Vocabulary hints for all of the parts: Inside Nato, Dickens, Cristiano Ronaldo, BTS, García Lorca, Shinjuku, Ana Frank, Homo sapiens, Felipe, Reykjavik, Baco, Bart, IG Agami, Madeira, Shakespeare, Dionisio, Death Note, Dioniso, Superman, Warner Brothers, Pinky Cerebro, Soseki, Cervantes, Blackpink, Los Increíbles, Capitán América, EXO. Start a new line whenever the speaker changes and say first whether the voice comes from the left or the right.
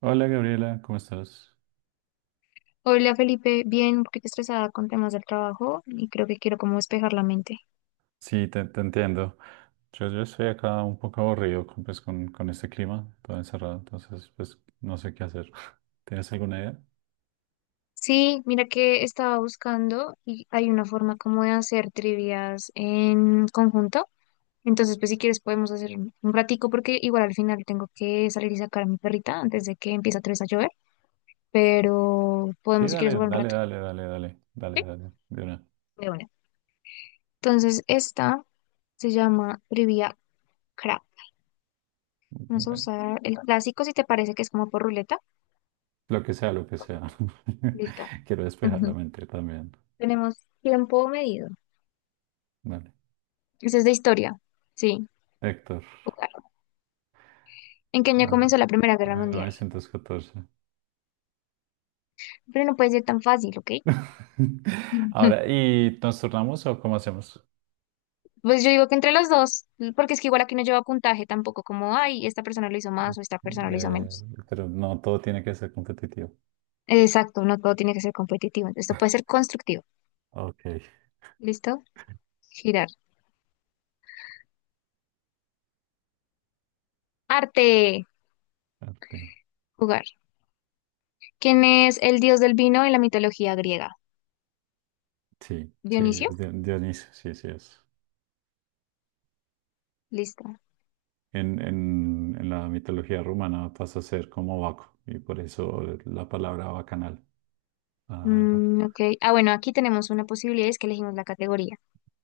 right: Hola Gabriela, ¿cómo estás?
left: Hola Felipe, bien, un poquito estresada con temas del trabajo y creo que quiero como despejar la mente.
right: Sí, te entiendo. Yo estoy acá un poco aburrido con, pues, con este clima, todo encerrado, entonces pues no sé qué hacer. ¿Tienes alguna idea?
left: Sí, mira que estaba buscando y hay una forma como de hacer trivias en conjunto. Entonces, pues si quieres podemos hacer un ratico porque igual al final tengo que salir y sacar a mi perrita antes de que empiece otra vez a llover, pero
right: Sí,
left: podemos si quieres
right: dale,
left: jugar un
right: dale,
left: rato.
right: dale, dale, dale, dale,
left: Sí,
right: dale, de una.
left: de una. Entonces, esta se llama trivia crap. Vamos a
right: Bueno,
left: usar el clásico si te parece que es como por ruleta.
right: lo que sea, lo que sea.
left: Listo.
right: Quiero despejar la
left: Ujú.
right: mente también.
left: Tenemos tiempo medido.
right: Dale.
left: Esa es de historia. Sí.
right: Héctor,
left: Jugar. ¿En qué año
right: ah,
left: comenzó la Primera Guerra
right: mil
left: Mundial?
right: novecientos catorce.
left: Pero no puede ser tan fácil, ¿ok?
right: Ahora, ¿y nos turnamos o cómo hacemos?
left: Pues yo digo que entre los dos, porque es que igual aquí no lleva puntaje tampoco, como, ay, esta persona lo hizo más o esta persona lo hizo
right: Eh,
left: menos.
right: pero no, todo tiene que ser competitivo.
left: Exacto, no todo tiene que ser competitivo. Esto puede ser constructivo.
right: Ok.
left: ¿Listo? Girar. Arte.
right: Arte.
left: Jugar. ¿Quién es el dios del vino en la mitología griega?
right: Sí, sí,
left: Dionisio.
right: es de Dioniso, sí, sí es.
left: Listo.
right: En la mitología romana pasa a ser como Baco, y por eso la palabra bacanal. Ah,
left: Mm, ok. Ah, bueno, aquí tenemos una posibilidad, es que elegimos la categoría.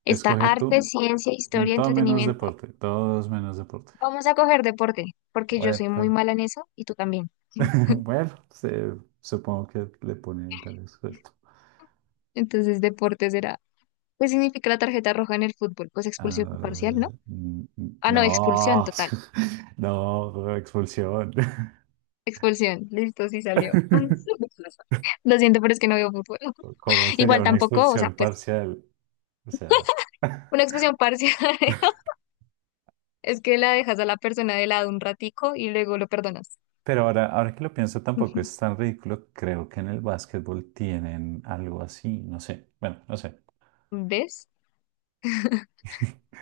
left: Está
right: escoge
left: arte,
right: tú,
left: ciencia, historia,
right: todo menos
left: entretenimiento.
right: deporte, todos menos deporte.
left: Vamos a coger deporte, porque yo
right: Bueno,
left: soy muy mala en eso y tú también.
right: bueno, supongo que le pone interés suelto.
left: Entonces, deporte será. ¿Qué significa la tarjeta roja en el fútbol? Pues expulsión
right: Ah,
left: parcial, ¿no? Ah, no, expulsión
right: no,
left: total.
right: no, expulsión.
left: Expulsión. Listo, sí salió. Lo siento, pero es que no veo fútbol.
right: ¿Cómo sería
left: Igual
right: una
left: tampoco, o sea,
right: expulsión
left: pues
right: parcial? O sea.
left: una expulsión parcial es que la dejas a la persona de lado un ratico y luego lo perdonas.
right: Pero ahora que lo pienso, tampoco es tan ridículo. Creo que en el básquetbol tienen algo así. No sé. Bueno, no sé.
left: ¿Ves?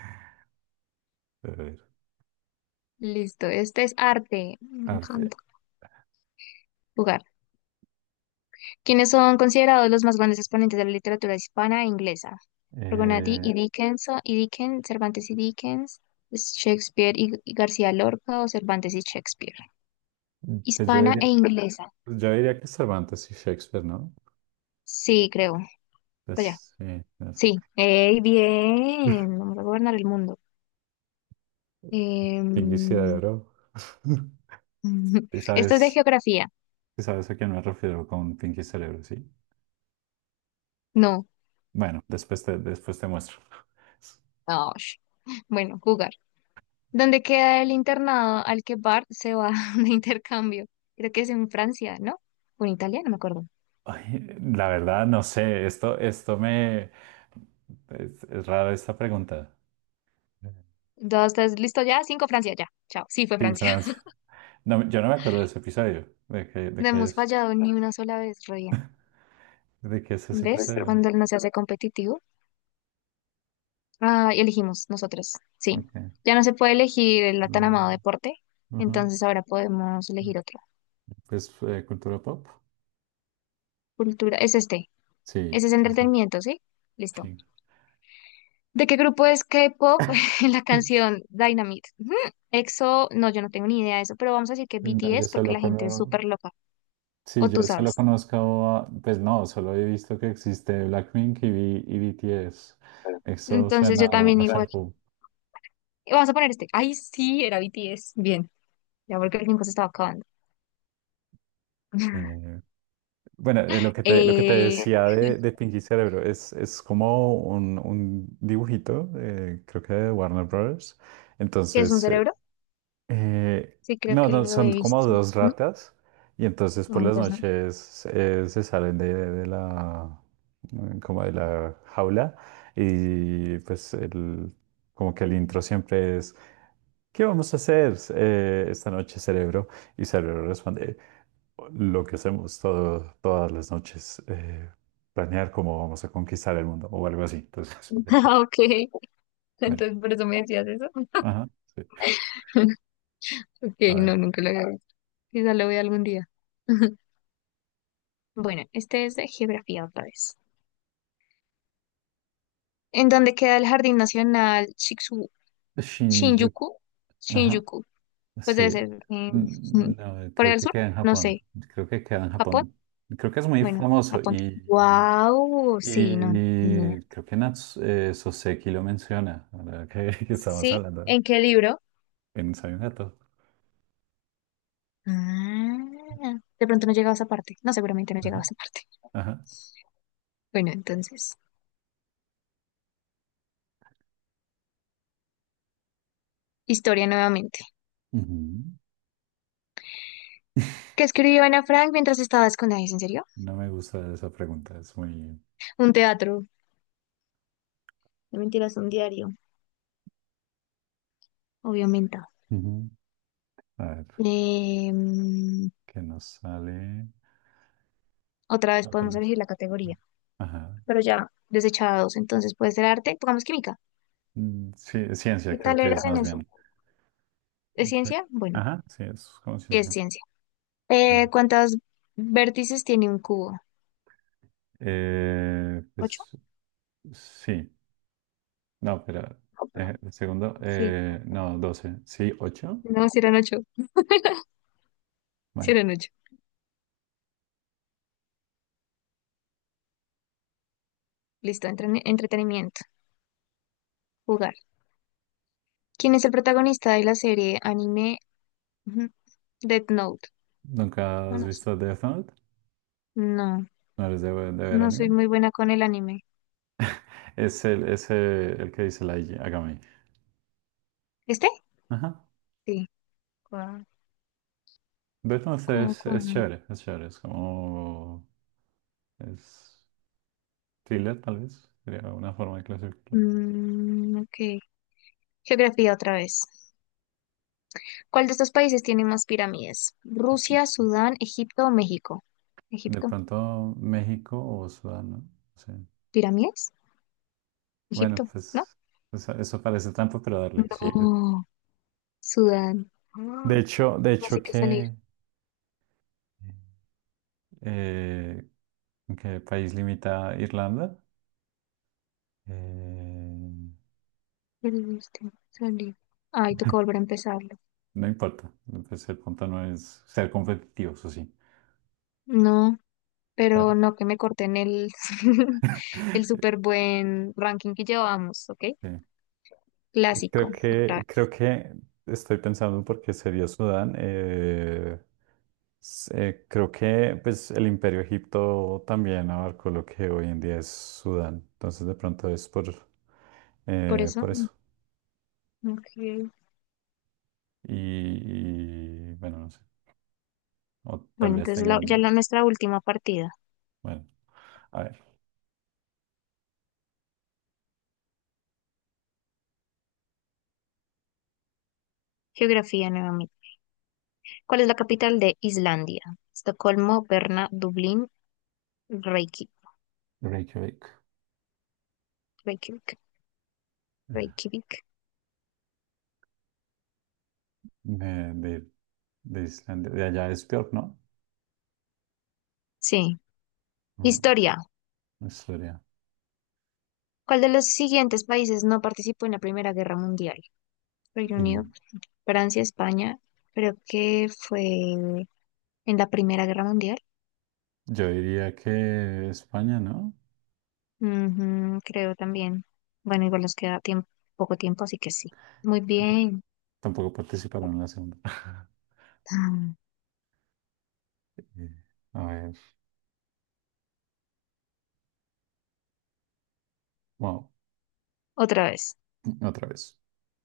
right: A ver,
left: Listo, este es arte. Me
right: arte.
left: encanta jugar. ¿Quienes son considerados los más grandes exponentes de la literatura hispana e inglesa? Rogonati
right: Eh,
left: y Dickens, Cervantes y Dickens, Shakespeare y García Lorca o Cervantes y Shakespeare.
right: pues yo
left: Hispana
right: diría,
left: e inglesa.
right: pues yo diría que Cervantes y Shakespeare, ¿no?
left: Sí, creo. Vaya.
right: Pues sí, es
left: Sí. ¡Ey, bien! Vamos a gobernar el mundo.
right: Pinky
left: Em,
right: Cerebro. ¿Y
left: Esto es de
right: sabes,
left: geografía.
right: y sabes a quién me refiero con Pinky Cerebro, sí?
left: No.
right: Bueno, después te muestro.
left: No. Bueno, jugar. ¿Dónde queda el internado al que Bart se va de intercambio? Creo que es en Francia, ¿no? O en Italia, no me acuerdo.
right: Ay, la verdad, no sé. Esto me... Es raro esta pregunta.
left: Dos, tres, listo, ya. Cinco, Francia, ya. Chao. Sí, fue
right: Sí,
left: Francia.
right: Francia. No, yo no me acuerdo de ese episodio. ¿De qué, de
left: No
right: qué
left: hemos
right: es?
left: fallado ni una sola vez, re bien.
right: ¿De qué es ese
left: ¿Ves?
right: episodio?
left: Cuando no se hace competitivo. Ah, y elegimos nosotros. Sí.
right: Ok.
left: Ya no se puede elegir el tan
right: Mm,
left: amado deporte.
right: ujú.
left: Entonces ahora podemos elegir otro.
right: Pues cultura pop.
left: Cultura. Es este. Ese
right: Sí,
left: es
right: sí, sí.
left: entretenimiento, ¿sí? Listo.
right: Sí.
left: ¿De qué grupo es K-pop en la canción Dynamite? Ujú. EXO, no, yo no tengo ni idea de eso, pero vamos a decir que
right: No, yo
left: BTS porque
right: solo
left: la gente es
right: conozco,
left: súper loca.
right: sí,
left: O tú
right: yo solo
left: sabes.
right: conozco, a- pues no, solo he visto que existe Blackpink y, y BTS. Eso
left: Entonces
right: suena
left: yo también.
right: a shampoo.
left: Vamos a poner este. Ay, sí, era BTS. Bien, ya porque el tiempo se estaba acabando.
right: Eh, bueno, lo que te
left: Eh,
right: decía de Pinky Cerebro es como un dibujito, creo que de Warner Brothers.
left: ¿Qué es un
right: Entonces,
left: cerebro?
right: Eh,
left: Sí, creo
right: no,
left: que
right: no,
left: lo
right: son
left: he
right: como
left: visto.
right: dos
left: ¿No?
right: ratas y entonces
left: No,
right: por las
left: entonces no.
right: noches se salen de la como de la jaula y pues como que el intro siempre es ¿qué vamos a hacer esta noche, cerebro? Y cerebro responde lo que hacemos todas las noches, planear cómo vamos a conquistar el mundo o algo así. Entonces por eso,
left: Ah, ok,
right: bueno,
left: entonces por eso me decías eso.
right: ajá, sí,
left: Ok,
right: a
left: no,
right: ver,
left: nunca lo había visto. Quizá lo vea algún día. Bueno, este es de geografía otra vez. ¿En dónde queda el Jardín Nacional
right: Shinjuku,
left: Shinjuku?
right: ajá.
left: Shinjuku. Pues debe
right: Sí,
left: ser en
right: no,
left: Corea
right: creo
left: del
right: que
left: Sur.
right: queda en
left: No
right: Japón.
left: sé.
right: Creo que queda en
left: ¿Japón?
right: Japón. Creo que es muy
left: Bueno,
right: famoso
left: apunta.
right: y,
left: Wow, sí, no, ni idea.
right: y creo que Soseki lo menciona, ahora que, que estamos
left: ¿Sí?
right: hablando
left: ¿En qué libro?
right: en Inside Nato.
left: Ah, de pronto no llegaba a esa parte. No, seguramente no llegaba
right: Ajá,
left: a esa parte.
right: ajá.
left: Bueno, entonces, historia nuevamente.
right: Ujú.
left: ¿Qué escribió Ana Frank mientras estaba escondida? ¿Es en serio?
right: No me gusta esa pregunta, es muy...
left: Un teatro. No mentiras, un diario, obviamente.
right: Ujú. A ver,
left: Em,
right: ¿qué nos sale?
left: Otra vez podemos
right: Otras.
left: elegir la categoría,
right: Ajá.
left: pero ya desechados. Entonces, puede ser arte, pongamos química.
right: Mm, sí,
left: ¿Qué
right: ciencia creo
left: tal
right: que es
left: eres en
right: más
left: eso?
right: bien.
left: ¿Es
right: Ujú.
left: ciencia? Bueno,
right: Ajá, sí, es como
left: sí es
right: ciencia.
left: ciencia.
right: Eh,
left: ¿Cuántos vértices tiene un cubo?
right: eh,
left: ¿Ocho?
right: pues sí. No, pero un segundo.
left: Sí.
right: No, 12, sí, 8.
left: No, si eran ocho. Si
right: Bueno,
left: eran ocho. Listo, entretenimiento. Jugar. ¿Quién es el protagonista de la serie anime, ujú, Death Note?
right: ¿nunca
left: No,
right: has
left: no sé.
right: visto Death Note?
left: No,
right: ¿No eres de ver
left: no soy
right: anime?
left: muy buena con el anime.
right: Es el que dice la IG Agami.
left: ¿Este?
right: Ajá.
left: Sí. Cua-
right: Death Note es,
left: cua.
right: es chévere, es chévere. Es como... Es thriller, tal vez. Sería una forma de clasificarlo.
left: Mm, ok. Geografía otra vez. ¿Cuál de estos países tiene más pirámides? ¿Rusia, Sudán, Egipto o México?
right: De
left: ¿Egipto?
right: pronto México o Sudán, ¿no? Sí.
left: ¿Pirámides?
right: Bueno,
left: ¿Egipto? ¿No?
right: pues eso parece trampa, pero darle, sí.
left: No. Sudán. Ah,
right: De hecho, de
left: así
right: hecho
left: que salir,
right: que... eh, ¿En qué país limita Irlanda? Eh,
left: perdiste, salir. Ay, toca volver a empezarlo.
right: no importa, pues el punto no es ser competitivos, o sí.
left: No,
right: Bueno,
left: pero no que me corten el, el súper buen ranking que llevamos, ¿ok?
right: eh,
left: Clásico,
right: creo
left: otra
right: que, creo
left: vez.
right: que estoy pensando porque sería Sudán. Creo que pues, el Imperio Egipto también abarcó lo que hoy en día es Sudán. Entonces de pronto es por,
left: Por
right: eh, por
left: eso, mm,
right: eso.
left: ok.
right: Y, bueno, no sé. O tal
left: Bueno,
right: vez
left: entonces
right: tengan,
left: ya la nuestra última partida.
right: bueno, a ver.
left: Geografía nuevamente. ¿Cuál es la capital de Islandia? Estocolmo, Berna, Dublín, Reiki-
right: Reykjavik.
left: Reykjavik,
right: Eh,
left: Reykjavik.
right: De, de de Islandia, de allá es peor, ¿no?
left: Sí.
right: Ah,
left: Historia.
right: Historia.
left: ¿Cuál de los siguientes países no participó en la Primera Guerra Mundial? Reino
right: Y
left: Unido, Francia, España. Creo que fue en la Primera Guerra Mundial.
right: yo diría que España, ¿no?
left: Ujú, creo también. Bueno, igual nos queda tiempo, poco tiempo, así que sí. Muy bien.
right: Tampoco participaron en la segunda.
left: Ah,
right: Eh, A ver, wow,
left: otra vez.
right: otra vez.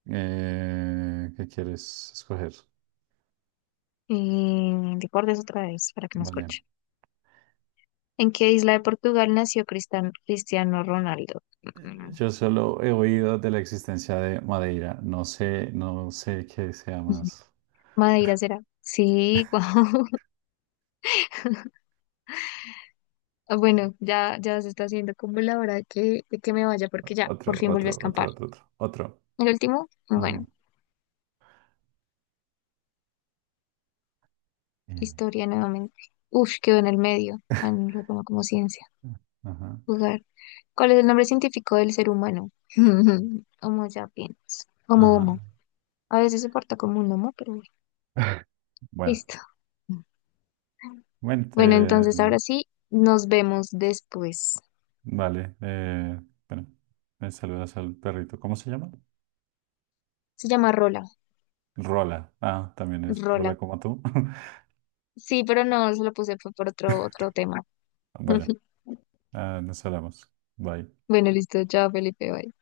right: ¿Qué quieres escoger?
left: Y deportes otra vez para que me
right: Vale.
left: escuche. ¿En qué isla de Portugal nació Cristiano Ronaldo? Mm,
right: Yo solo he oído de la existencia de Madeira. No sé, no sé qué sea más.
left: Madeira será. Sí, wow. Ah, bueno, ya, ya se está haciendo como la hora que, de que me vaya porque ya, por
right: Otro,
left: fin volví a
right: otro, otro,
left: escampar.
right: otro, otro, otro.
left: El último,
right: Ujú.
left: bueno,
right: Eh,
left: historia nuevamente. Uf, quedó en el medio. Ah, no lo pongo como ciencia.
right: Ajá,
left: Jugar. ¿Cuál es el nombre científico del ser humano? Homo sapiens. Homo homo.
right: ajá.
left: A veces se porta como un homo, pero bueno,
right: Bueno,
left: listo.
right: mente.
left: Bueno, entonces ahora sí, nos vemos después.
right: Vale, bueno, me saludas al perrito. ¿Cómo se llama?
left: Se llama Rola.
right: Rola. Ah, también es
left: Rola.
right: Rola como tú.
left: Sí, pero no, se lo puse fue por otro, otro tema.
right: Bueno, ah, nos hablamos. Bye.
left: Bueno, listo. Chao, Felipe. Bye.